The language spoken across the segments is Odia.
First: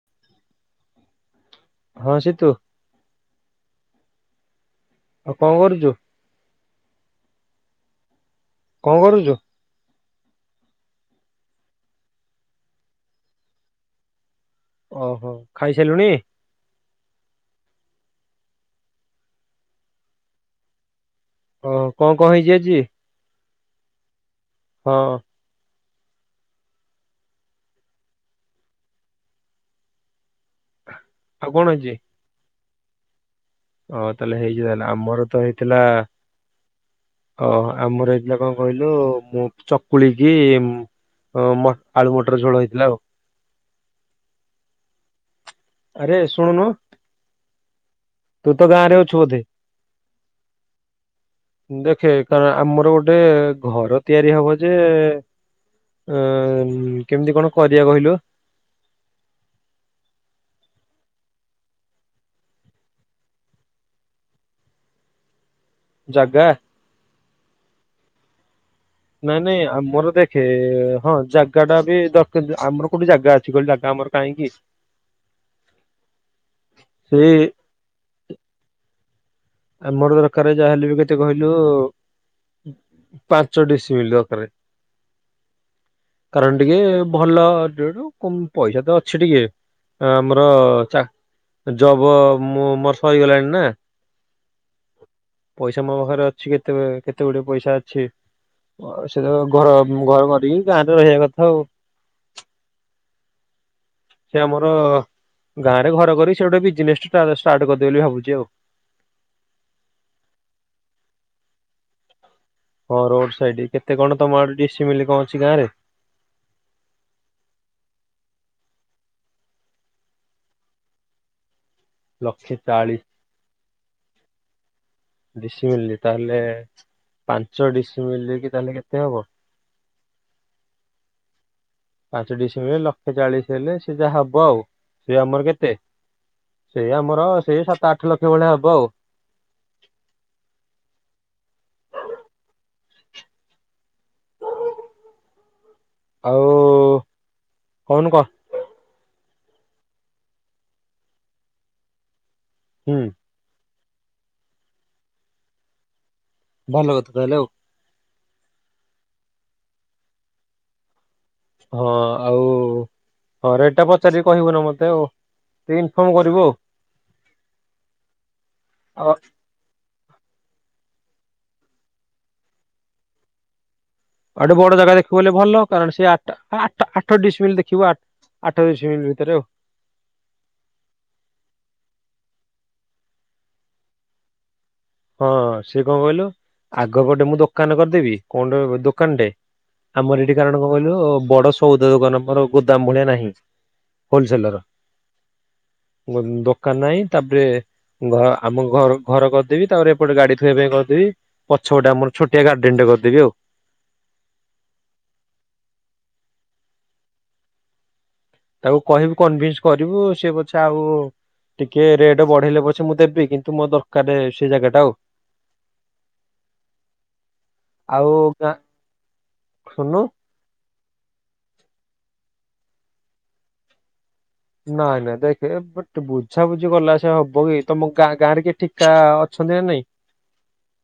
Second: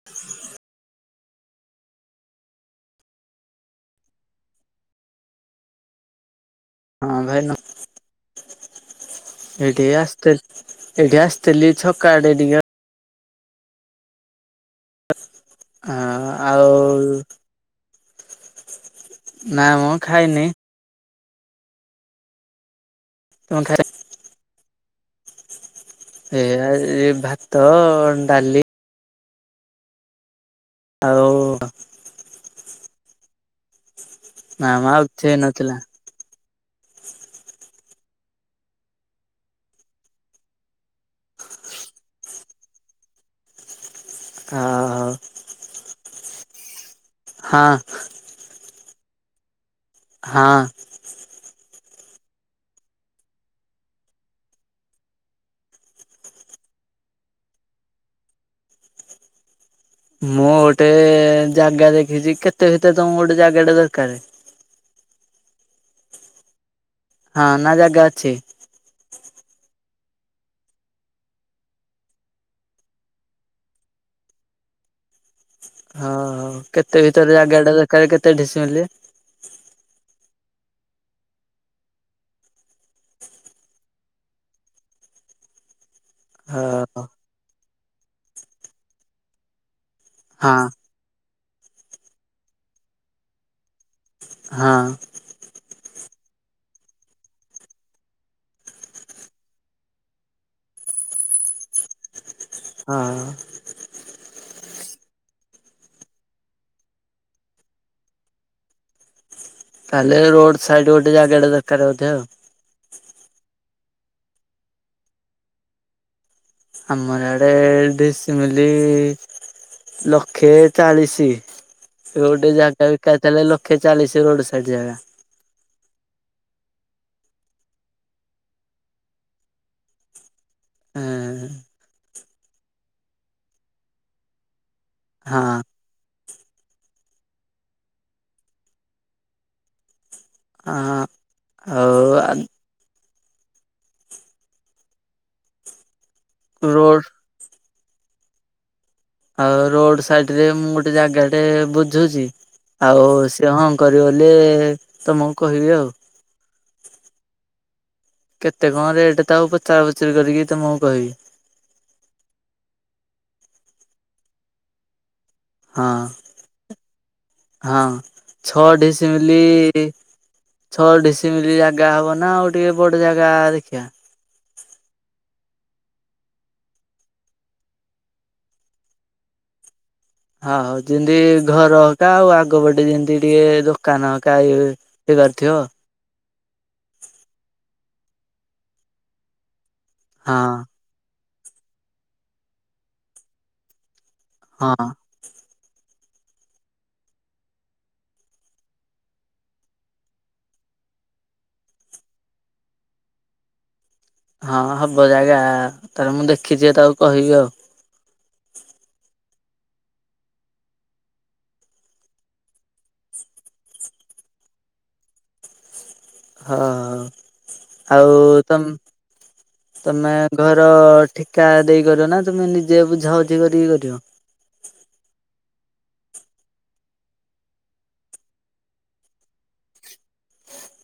[inaudible] ହଁ ସିତୁ। ଆଉ କଣ କରୁଛୁ? ହଁ ଭାଇ ନମ କଣ କରୁଛୁ? ଏଇଠି କି ଆସିଥିଲି, ଏଠି ଆସିଥିଲି ଛକ ଆଡେ ଟିକେ ଆଉ ଓହୋ ହଁ ଖାଇସାରିଲୁଣି? ଆଉ ନାମ ଖାଇନି। ଓ କଣ କଣ ହେଇଛି ଆଜି? କଣ ଖାଇ ହଁ। ଏଆ ଏଇ ଭାତ ଡାଲି ଆଉ କଣ ହେଇଛି? ହଁ ତାହେଲେ ହେଇଛି ନା ତାହଲେ, ମ ଆଉ କିଛି ଆମର ତ ହେଇନଥିଲା ହେଇଥିଲା ଓ ଆମର ହେଇଥିଲା କଣ କହିଲୁ, ମୁଁ ଚକୁଳି କି ଅ ମ ଆଳୁ ମଟର ଝୋଳ ହେଇଥିଲା ଆଉ। ହ ହ। ଆରେ ଶୁଣୁନୁ? ହଁ। ତୁ ତ ଗାଁରେ ଅଛୁ ବୋଧେ? ହଁ। ଦେଖେ କାରଣ ଆମର ଗୋଟେ ଘର ତିଆରି ହବ ଯେ ଆ କେମିତି କଣ କରିବା କହିଲୁ? ମୁଁ ଗୋଟେ ଜାଗା ଦେଖିଛି, କେତେ ଭିତରେ ତମୁ ଗୋଟେ ଜାଗା ଟା ଦରକାର୍? ଜାଗା? ହଁ ନା ଜାଗା ଅଛି? ନାଇଁ ନାଇଁ ଆମର ଦେଖେ, ହଁ ଜାଗା ଟା ବି ଦର୍ ଆମର କୋଉଠି ଜାଗା ଅଛି କହିଲୁ ଜାଗା ଆମର କାହିଁକି? ହଁ ହ କେତେ ଭିତରେ ସେଇ ଜାଗା ଟା ଦରକାର୍ କେତେ ଡିସି ମିଲି? ଆମର ଦରକାର୍ ଯାହେଲେ ବି କେତେ କହିଲୁ? ପାଞ୍ଚ ଡିସି ମିଲି ଦରକାର୍। କାରଣ ଟିକେ ହଁ ଭଲ ଦୁଡୁ, ପଇସା ତ ଅଛି ଟିକେ। ଆମର ହଁ ଚାକ୍ ଜବ ମୁଁ ମୋର ସରିଗଲାଣି ନା। ହଁ। ପଇସା ମୋ ପାଖରେ ଅଛି କେତେ କେତେ ଗୁଡେ ପଇସା ଅଛି। ଆଉ ସେଇ ତ ଘର ଘର କରିକି ଗାଁରେ ରହିବା କଥା ଆଉ। ହଁ। ସେ ଆମର ଗାଁରେ ଘର କରିକି ସେ ଗୋଟେ ବିଜ୍ନେସ୍ ଷ୍ଟାର୍ ଷ୍ଟାର୍ଟ କରିଦେବି ବୋଲି ଭାବୁଛି ଆଉ। ତାହେଲେ ରୋଡ଼୍ ସାଇଟ୍ ଗୋଟେ ଜାଗା ଟେ ଦରକାର୍ ବୋଧେ ଆଉ। ହଁ ରୋଡ୍ ସାଇଟ୍ କେତେ କଣ ତମ ଆଡେ ଡିସି ମିଲି କଣ ଅଛି ଗାଁରେ। ଆମର ଏଆଡେ ଡିସି ମିଲି ଲକ୍ଷେ ଚାଳିଶି। ସେ ଗୋଟେ ଲକ୍ଷେ ଜାଗା ଚାଳିଶ ବିକା ହେଇଥିଲା ଲକ୍ଷେ ଚାଳିଶି ରୋଡ ସାଇଟ୍ ଜାଗା। ଡିସି ମିଲି ତାହେଲେ ପାଞ୍ଚ ଡିସି ମିଲି କି ତାହେଲେ କେତେ ହବ। [unintelligible] ପାଞ୍ଚ ଡିସିମିଲ୍ରେ ହେଲେ ଲକ୍ଷେ ଚାଳିଶ ହେଲେ ସେ ଯାହା ହବ ଆଉ ସେ ଆମର ହଁ କେତେ। ସେଇ ଆମର ସେଇ ସାତ ଆଠ ଲକ୍ଷ ଭଳିଆ ହବ ଆଉ। ଆଁ [unintelligible] ଆଉ ରୋଡ କୋହୁନୁ କ। ଆଉ ରୋଡ ସାଇଟ୍ ରେ ମୁଁ ଗୋଟେ ଜାଗାଟେ ବୁଝୁଚି ହୁଁ ଆଉ ସ୍ ସେ ହଁ କରିବ ବୋଲି ତମକୁ କହିବି ଆଉ। ଭଲ କଥା ତାହେଲେ ଆଉ। କେତେ କଣ ରେଟ୍ ତାକୁ ପଚରା ପୁଚୁରି କରିକି ତମକୁ କହିବି। ହଁ ଆଉ ହଁ ରେଟ୍ ଟା ପଚାରିକି କହିବୁ ନା ମତେ ଆଉ। ଟିକେ ଇନଫର୍ମ କରିବୁ ଆଉ। ହଁ ହଁ ଛଅ ଆଉ ଡିସିମିଲି ଛଅ ଡିସିିମିଲି ଜାଗା ହବ ନା ଆଉ ଟିକେ ବଡ ଜାଗା ଦେଖିବା। ଆଉଟିକେ ବଡ ଜାଗା ଦେଖିବୁହେଲେ ଭଲ କାରଣ ସେ ଆଟା ଆଟା ଆଠ ଡିସମିଲ ଦେଖିବୁ ଆ ଆଠ ଡିସିମିଲ୍ ଭିତରେ ଆଉ। ହଁ ହଉ ଯେମ୍ତି ଘର ହକା ଆଉ ଆଗ ପଟେ ଯେମିତି ଟିକେ ଦୋକାନ ହକା ୟେ ହଁ ସେ କଂ କହିଲୁ ଆଗପଟେ ମୁଁ ଦୋକାନ କରିଦେବି କଣ ଦୋକାନ୍ଟେ। ଆମର ଏଠି କାରଣ ହଁ କଣ କହିଲୁ ବଡ ସଉଦ ଦୋକାନ ଆମର ଗୋଦାମ ଭଳିଆ ନାହିଁ। ହୋଲ୍ସେଲର। ହଁ ଦୋ ଦୋକାନ୍ ନାହିଁ ତାପ୍ରେ ଘ ଆମ ଘ ଘର ଦେବି ତାପରେ ଏପଟେ ଗାଡି ଥୋଇବା ପାଇଁ କରିଦେବି ପଛ ପଟେ ଆମ ଛୋଟିଆ ଗାର୍ଡେନ୍ ଟେ କରିଦବି ଆଉ। ହଁ ହବ ଜାଗା ତାର ମୁଁ ଦେଖିଛିି ତାକୁ କହିବି ଆଉ। ତାକୁ କହିବୁ କନଭିନ୍ସ କରିବୁ ସେ ପଛେ ଆଉ ଟିକିଏ ରେଟ୍ ବଢେଇଲେ ପଛେ ମୁଁ ଦେବି କିନ୍ତୁ ମୋତେ ଦରକାର ସେଇ ଜାଗା ଟା ଆଉ। ହଁ ଆଉ ତମ୍ ଶୁଣୁନୁ ତମେ ଘର ଠିକା ଦେଇ କରିବ ନା ତୁମେ ନିଜେ ବୁଝାବୁଝି କରିକି କରିବ। ନାଇଁ ନାଇଁ ଦେଖେ ବଟ ବୁଝାବୁଝି ଗଲା ସେ ହବ କି ତମ ଗାଁ ଗାଁ ରେ କିଏ ଠିକା ଅଛନ୍ତି ନା ନାଇଁ।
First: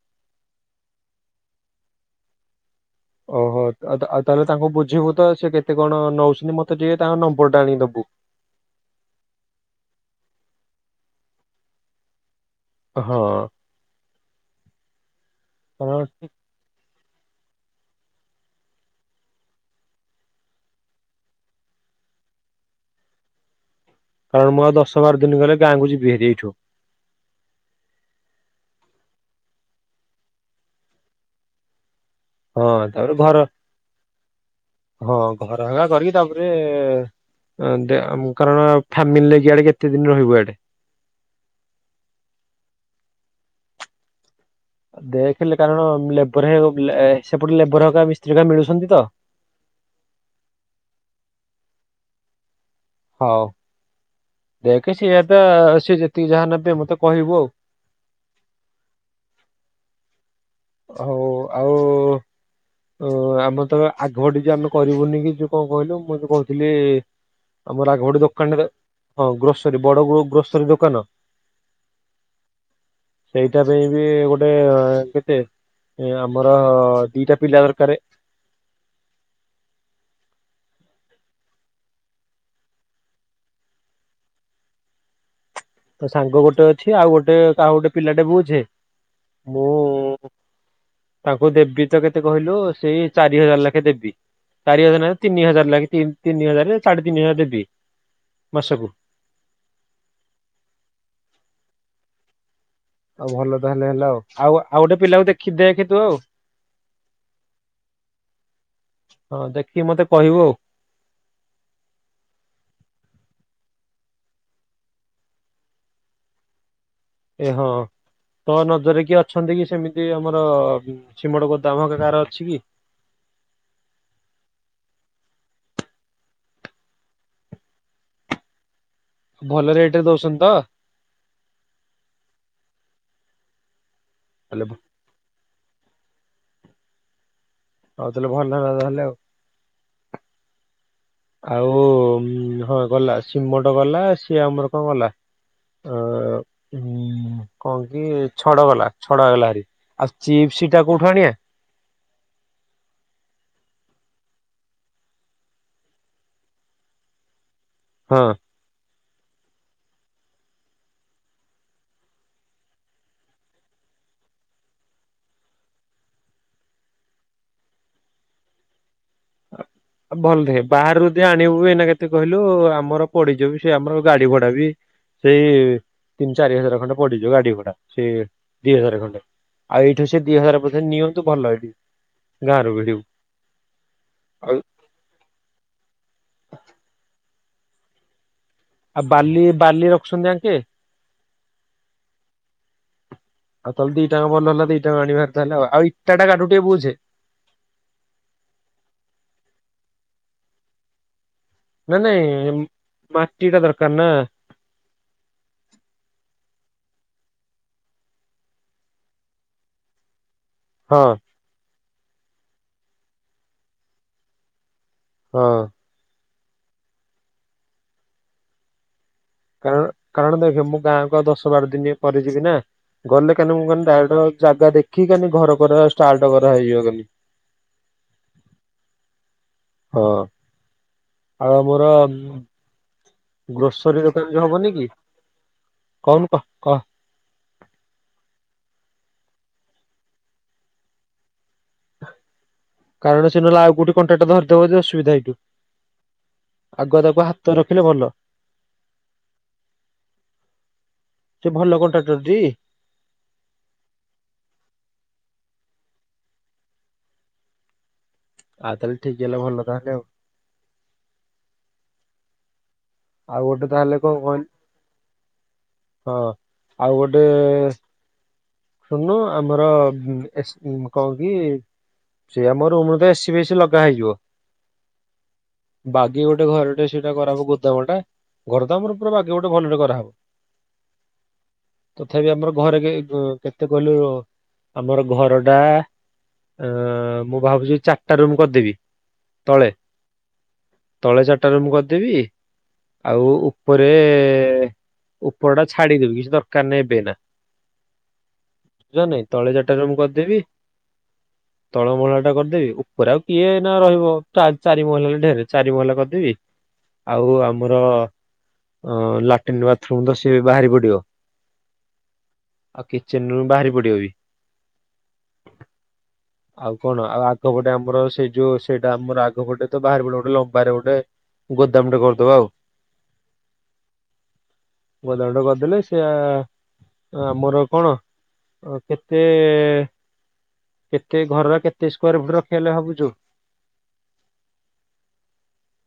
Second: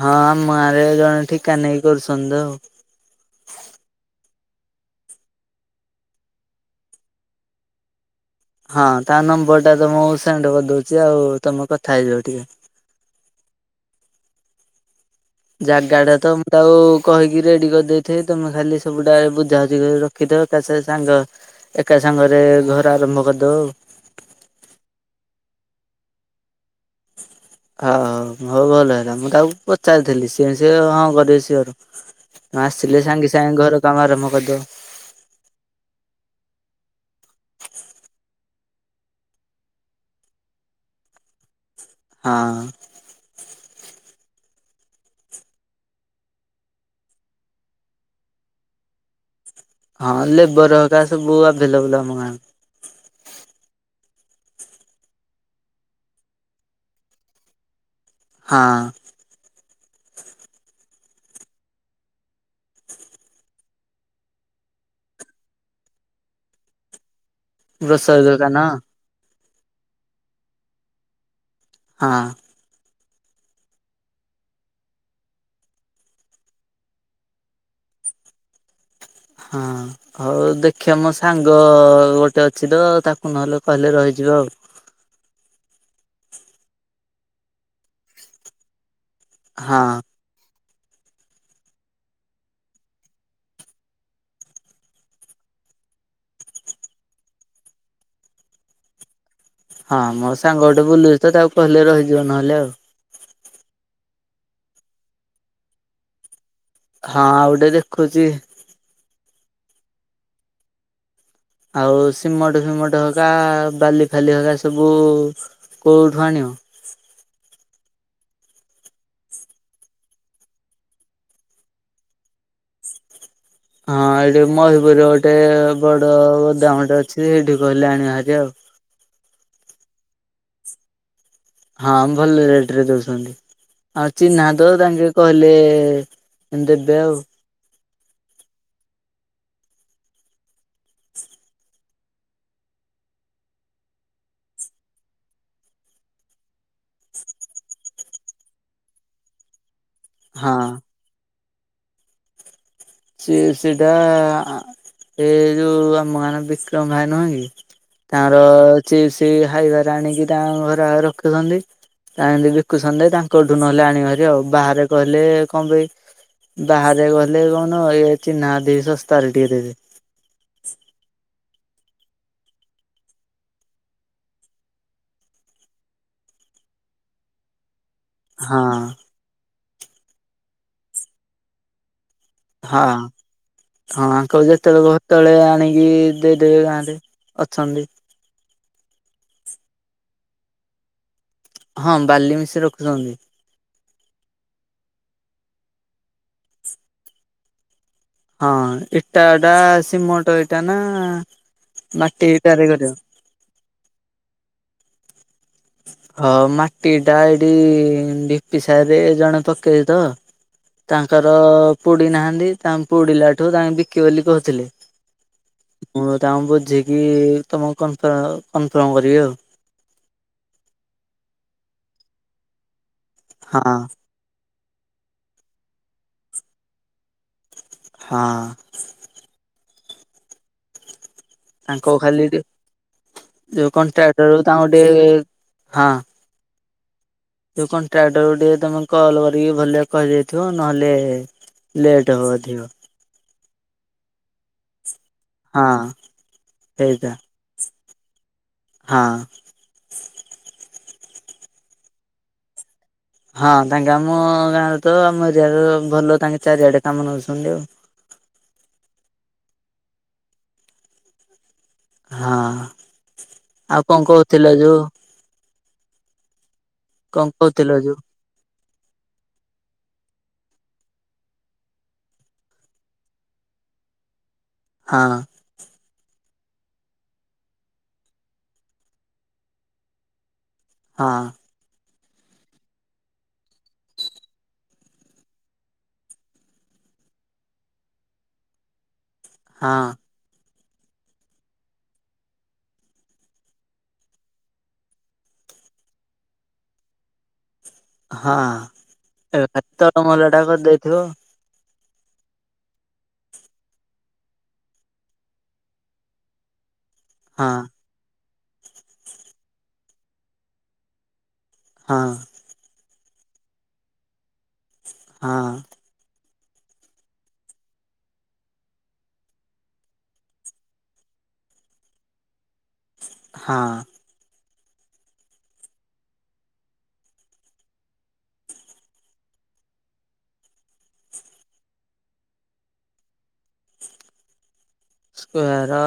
ହଁ ଆମ ଗାଁ ରେ ଜଣେ ଠିକା ନେଇ କରୁଛନ୍ତି ତ। ଓହୋ ଆ ଆଉ ତାହେଲେ ତାଙ୍କୁ ବୁଝିବୁ ତ ସେ କେତେ କଣ ନଉଛନ୍ତି ମତେ ଟିକେ ତାଙ୍କ ନମ୍ବର୍ ଟା ଆଣିକି ଦବୁ। ହଁ ତା ନମ୍ବର୍ ଟା ତମକୁ ସେଣ୍ଡ କରିଦଉଚି ଆଉ ତମେ କଥା ହେଇଯଅ ଟିକେ। ହଁ। କାରଣ ଜାଗାଟା ତ ତାକୁ କହିକି ରେଡି କରିଦେଇଥିବି ତମେ ଖାଲି ସବୁ ଡା ବୁଝାବୁଝି କରି ରଖିଥବ ଏକାଛକରେ ସାଙ୍ଗ ଏକା ସାଙ୍ଗରେ ଘର ଆରମ୍ଭ କରିଦବୁ ଆଉ। କାରଣ ମୁଁ ଆଉ ଦଶ ବାର ଦିନ ଗଲେ ଗାଁକୁ ଯିବି ହେରି ଏଇଠୁ। ଆଉ ହଉ ଭଲ ହେଲା ମୁଁ ତାକୁ ପଚାରିଥିଲି ସିଏ ସେହି ହଁ କରିବେ ସିଓର୍। ମୁଁ ହଁ ଆସିଲେ ତାପରେ ସାଙ୍ଗେ ସାଙ୍ଗେ ଘର କାମ ଆରମ୍ଭ କରିଦବ। ହଁ ଘର ଭଙ୍ଗା କରିକି ତାପରେ ଦେ କାରଣ ଫ୍ୟାମିଲି ନେଇକି ଆଡେ କେତେ ଦିନ ରହିବ ଇଆଡେ। ହଁ। ଦେଖେ କାରଣ ଲେବର ହେ ସେପଟେ ଲେବର ହ ମିସ୍ତ୍ରୀଙ୍କା ମିଳୁଛନ୍ତି ତ ହଁ ଲେବର ହକା ସବୁ ଆଭେଲେବୁଲ ଆମ ଗାଁରେ। ହଉ ଦେଖ ସିଏ ଏବେ ସିଏ ଯେତିକି ଯାହା ନେବେ ମତେ କହିବୁ ଆଉ। ହଁ ହଉ ଆଉ ଓ ଆମେ ତ ଆଗପଟେ ଯୋ ଆମେ କରିବୁନି କି ଯୋଉ କଣ କହିଲୁ ମୁଁ ଯୋଉ କହୁଥିଲି ଆମର ଆଗ ପେଟ ଗ୍ରୋସରୀ ଦୋକାନ ଦୋକାନରେ ହଁ ଗ୍ରୋସରୀ ବଡ ଗ୍ରୋ ଗ୍ରୋସରୀ ଦୋକାନ ହଁ ଏଇଟା ପାଇଁ ବି ଗୋଟେ କେତେ ଏଇ ଆମର ଦିଟା ପିଲା ଦରକାର। ହଁ ହଉ ଦେଖିବା ମୋ ସାଙ୍ଗ ଗୋଟେ ଅଛି ତ ତାକୁ ନହେଲେ କହିଲେ ରହିଯିବ ଆଉ। ତୋ ସାଙ୍ଗ ଗୋଟେ ଅଛି ଆଉ ଗୋଟେ କାହା ଗୋଟେ ପିଲାଟେ ବୁଛେ ମୁଁ ହଁ ତାଙ୍କୁ ଦେବି ତ କେତେ କହିଲୁ ସେଇ ଚାରି ହଜାର ଲାଖେ ଦେବି। ଚାରି ହଜାର ନ ତିନି ହଜାର ଲାଗି ତିନ ତିନି ହଜାର ସାଢେ ତିନି ହଜାର ଦେବି ମାସକୁ। ହଁ ମୋ ସାଙ୍ଗ ଗୋଟେ ବୁଲୁଛି ତ ତାକୁ କହିଲେ ରହିଯିବ ନହେଲେ ଆଉ। ଆଉ ଭଲ ତାହେଲେ ହେଲା ଆଉ ଆଉ ଆଉ ଗୋଟେ ପିଲାକୁ ଦେଖି ଦେଖ ତୁ ଆଉ। ହଁ ଆଉ ଗଟେ ଦେଖୁଚି। ହଁ ଦେଖିକି ମତେ କହିବୁ ଆଉ ଆଉ ସିମଟ ଫିମଟ ହକା ବାଲି ଫାଲି ହକା ସବୁ କେଉଠୁ ଆଣିବ? ଏ ହଁ ତ ନଜରରେ କିଏ ଅଛନ୍ତି କି ସେମିତି ଆମର ସିମଟ ଗୋଦମ ହେକା କାହାର ଅଛି କି? ହଁ ଏଇଠି ମୟୂରପୁରରେ ଗୋଟେ ବଡ ଗୋଦାମଟେ ଅଛି ସେଇଠି କହିଲେ ଆଣ ବାହାରି ଆଉ। ଭଲ ରେଟ ରେ ଦଉଛନ୍ତି ତ? ହଁ ଭଲ ରେଟ ରେ ଦଉଛନ୍ତି ଆଉ ଚିହ୍ନା ତାହେଲେ ଦ ତାଙ୍କେ କହିଲେ ଦେବେ ଆଉ। ହୋଉତାହେଲେ ଭଲ ହେଲେ ଆଉ। ଆଉ ହଁ ଗଲା ଶିମଟ ଗଲା ସିଏ ଆମର କଣ ଗଲା ଅ ଉ କଣ କି ଛଡ ଗଲା ଛଡ ହେଲାର ଆଉ ହଁ ଚିପ୍ସ ଟା କୋଉଠୁ ଆଣିବା? ଚିପ୍ସ ଟା ଏ ଯୋଉ ଆମ ଗାଁ ବିକ୍ରମ ଭାଇ ନୁହେଁ କି ହଁ ତାଙ୍କର ଚିପ୍ସ ହାୱାରେ ଆଣିକି ତାଙ୍କ ଘରେ ରଖିଛନ୍ତି। ତା ଏମତି ବିକୁ ସନ୍ତୀ ତାଙ୍କଠୁ ନହେଲେ ଆଣିବା ହାରି ଆଉ ବାହାରେ କହିଲେ କଣ ପାଇଁ ବାହାରେ ଗଲେ କଣ ଇଏ ଚିହ୍ନା ଦେଇ ଶସ୍ତାରେ ଟିକେ ଦେବି। ଭଲେ ବାହାରୁଦି ଆଣିବୁ ଏଇନା କେତେ କହିଲୁ ଆମର ପଡିଯିବ ବି ସେ ଆମର ଗାଡି ଭଡା ବି। ସେଇ ତିନି ଚାରି ହଜାର ଖଣ୍ଡେ ପଡିଯିବ ଗାଡି ଭଡା। ସେ ହଁ। ଦି ହଜାର ଖଣ୍ଡେ ଆଉ ଏଇଠୁ ସେ ଦି ହଜାର ପଛେ ନିଅନ୍ତୁ ଭଲ ଏଇଠି। ଗାଁରୁ ହଁ ଭିଡିବୁ ହଁ ଆଙ୍କଙ୍କୁ ଆଉ ଯେତେବେଳେ କହିବ ତଳେ ଆଣିକି ଦେଇଦେବେ ଗାଁରେ ଅଛନ୍ତି। ଆଉ ବାଲି ବାଲି ରଖୁଛନ୍ତି ଆଙ୍କେ? ହଁ ବାଲି ମିଶି ରଖୁଛନ୍ତି। ଆଉ ତାହେଲେ ଦିଟାଙ୍କ ଭଲ ହେଲା ଦିଟା ଆଣିବାର ତାହେ ଆଉଇଟା ଟା କାହାଠୁ ଟିକେ ବୁଝେ? ହଁ ଇଟାଟା ସିମଟ ଇଟା ନା ନାଇ ମାଟି ନାଇଁ ଇଟାରେ କରିବ? ମାଟି ଇଟା ଦରକାର ନା। ହଁ ମାଟି ଇଟା ଏଠି ଢିପି ସାହିିରେ ଜଣେ ପକେଇଛି ତ ହଁ ତାଙ୍କର ପୋଡି ନାହାନ୍ତି ତାଙ୍କ ପୋଡିଲା ଠୁ ତାଙ୍କେ ବିକିବେ ବୋଲି କହୁଥିଲେ। ହଁ ମୁଁ ତାଙ୍କୁ ବୁଝିକି ତମକୁ କନଫ କନଫର୍ମ କରିବି ଆଉ। କାରଣ କାରଣ ଦେଖ ମୁଁ ଗାଁକୁ ଆଉ ଦଶ ବାର ଦିନ ପରେ ଯିବି ନା। ଗଲେ କାହିଁକି ନା ମୁଁ ହଁ ଖାଲି ଡାଇରେଟ ଜାଗା ଦେଖିବି ଖାଲି ଘର କରିବା ଷ୍ଟାର୍ଟ କରାହେଇଯିବ ଖାଲି। ହଁ। ହଁ ଆଉ ଆମର ତାଙ୍କୁ ଖାଲି ଯୋଉ ଗ୍ରୋସରୀ ଦୋକାନ କଣ୍ଟ୍ରାକ୍ଟରକୁ ଯୋଉ ତାଙ୍କୁ ହବନି କି ଟିକେ ହଁ କହୁନୁ କ କହ। ଯୋଉ କଣ୍ଟ୍ରାକ୍ଟର କୁ ଟିକେ ତମେ କଲ୍ କରିକି ଭଲ କହି ଦେଇଥିବ ନହେଲେ ଲେଟ୍ ହବ ଅଧିକ। କାରଣ ସେ ନହେଲେ ଆଉ କୋଉଠି କଣ୍ଟ୍ରାକ୍ଟା ଧରିଦବ ଯେ ଅସୁବିଧା ଏଇଠୁ ହଁ ଆଗ ସେଇଟା ତାକୁ ହ ହାଟରେ ରଖିଲେ ଭଲ। ହଁ। ସେ ଭଲ କଣ୍ଟାକ୍ଟର ଟି। ହଁ ତାଙ୍କେ ଆମ ଗାଁରେ ତ ଆମ ଏରିଆ ଭଲ ତାଙ୍କେ ଚାରିଆଡେ କାମ ନଉଛନ୍ତି ଆଉ। ଆଉ ତାହେଲେ ଠିକ୍ ହେଲା ଭଲ ତାହେଲେ ଆଉ। ହଁ ଗୋଟେ ଆଉ ତାହେଲେ କଣ କହିଲୁ କହୁଥିଲ ଯୋଉ ହଁ ଆଉ ଗୋଟେ କଣ କହୁଥିଲ ଯୋଉ ଶୁଣୁନୁ ଆମର ଏସ କଣ କି ସେଇ ଆମ ରୁମରେ ତ ଏସି ଫେସିି ଲଗା ହେଇଯିବ। ହଁ। ବାଗି ଗୋଟେ ଘରଟେ ସେଇଟା କରାହବ ଗୋଦାମଟା। ଘରଦାମ ର ପୁରୁ ବାକି ଗୋଟେ ଭଲଟେ କରାହବ। ହଁ। ତଥାପି ଆମର ଘରେ କେତେ କହିଲୁ ଆମର ଘରଟା ଅ ମୁଁ ଭାବୁଛି ଚାରିଟା ରୁମ୍ କରିଦେବି ତଳେ। ହଁ ତଳେ ଚାରିଟା ରୁମ୍ ମୁଁ କରିଦେବି ଆଉ ଉପରେ ଉପର ଟା ଛାଡିଦେବି କିଛି ଦରକାର ନହିଁ ଏବେ ଏଇନା। ହଁ ତଳେ ଏ ଚାରିଟା ରୁମ୍ ତଳମଲ କରିଦେବି ଟା କରିଦେଇଥିବୁ। ତଳ ମହିଳା ଟା କରିଦେବି ଉପରେ ଆଉ କିଏ ଏଇନା ରହିବ ଚାରି ମହିଳା ଢେର ଚାରି ମହିଳା କରିଦେବି। ଆଉ ହଁ ଆମର ଲାଟିନ୍ ବାଥରୁମ ତ ସିଏ ବାହାରି ପଡିବ। ହଁ। ଆଉ କିଚେନ ରୁୁମ ବାହାରି ପଡିବ ବି। ହଁ। ଆଉ କଣ ଆଉ ଆଗପଟେ ଆମର ସେଇ ଯୋଉ ସେଇଟା ଆମର ଆଗପଟେ ତ ବାହାରି ପଡିବ ଗୋଟେ ଲମ୍ବାରେ ଗୋଟେ। ଗୋଦାମ ଟେ କରିଦବା ଆଉ। ହଁ। ଗୋଦାମଟେ କରିଦେଲେ ସିଏ ଆମର କଣ କେତେ କେତେ ଘରର କେତେ ସ୍କ୍ୱାୟାର ଫୁଟ ରଖିବା ବୋଲି ଭାବୁଛୁ? ସ୍କ୍ୱାର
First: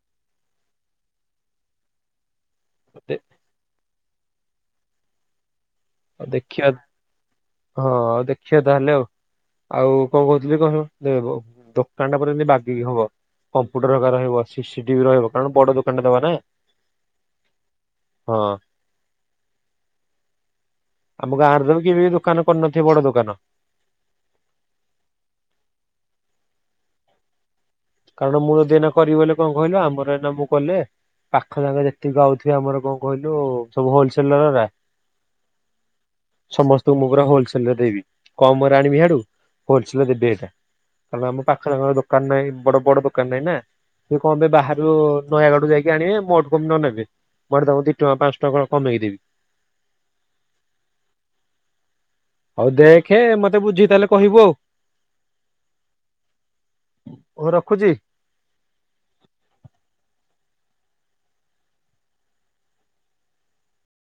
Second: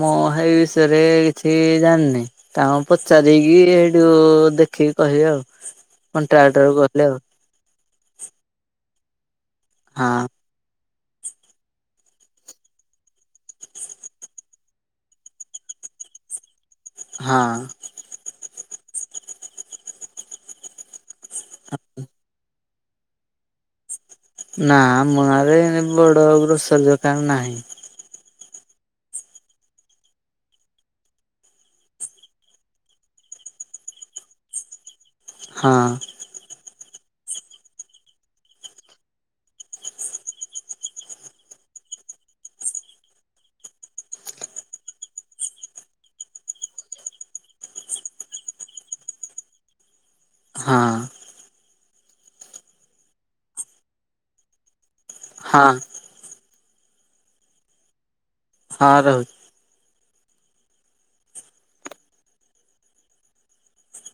ମୁଁ ସେଇ ବିଷୟରେ କିଛି ଜାଣିନି। ତାଙ୍କୁ ଦେ- ପଚାରିକି ସେଇଠି ଦେଖିକି କହିବି ଆଉ। ଆଉ ଦେଖିବା କଣ୍ଟ୍ରାକ୍ଟରକୁ କହିଲେ ଆଉ। ହଁ ଆଉ ଦେଖିବା ତାହେଲେ ଆଉ ଆଉ ହଁ କଣ କହୁ ଯି କହ ଦୋକାନ ଟା ପରେ ଯେମିତି ବାଗେଇକି ହବ। କମ୍ପ୍ୟୁଟର ଘରିକା ରହିବ ସିସିଟିଭି ରହିବ କାରଣ ବଡ ଦୋକାନଟେ ଦବା ନା। ହଁ। ହଁ। ଆମ ଗାଁ ରେ ବି କେବେ ଦୋକାନ କରିନଥିବେ ବଡ ଦୋକାନ। ନା ଆମ ଗାଁରେ ବଡ ଗ୍ରୋସୋରୀ ଦୋକାନ ନାହିଁ। କାରଣ ମୁଁ ଯଦି ଏଇନା କରିବି ବୋଲି କଣ କହିଲ ଆମର ଏନା ମୁଁ କଲେ ପାଖ ଜାଗା ଯେତିକି ଆଉଥିବେ ଆମର କଣ କହିଲୁ ସବୁ ହୋଲସେଲର ଗୁରା ହଁ। ସମସ୍ତଙ୍କୁ ମୁଁ ପୁରା ହୋଲସେଲ ରେ ଦେବି କମ ରେ ଆଣିବି ହେଆଡୁ ହୋଲସେଲ ରେ ଦେବି ଏଇଠେ। କାରଣ ଆମ ପାଖରେ ଦୋକାନ ନାଇଁ ବଡ ବଡ ଦୋକାନ ନାଇଁ ନା। ସେ କଣ ପାଇ ବାହାରୁ ନୟାଗଡରୁ ଯାଇକି ଆଣିବେ ମୋଠୁ କମ ନନେବେ। କୁଆଡେ ତଙ୍କୁ ଦିଟଙ୍କ ପାଞ୍ଚଟଙ୍କା କଣ କମେଇକି ଦେବି। ହଁ। ହୋଉ ଦେଖେ ମତେ ବୁଝିକି ତାହେଲେ କହିବୁ ଆଉ। ହଁ। ହୋଉ ରଖୁଚି। ହଁ ରହୁ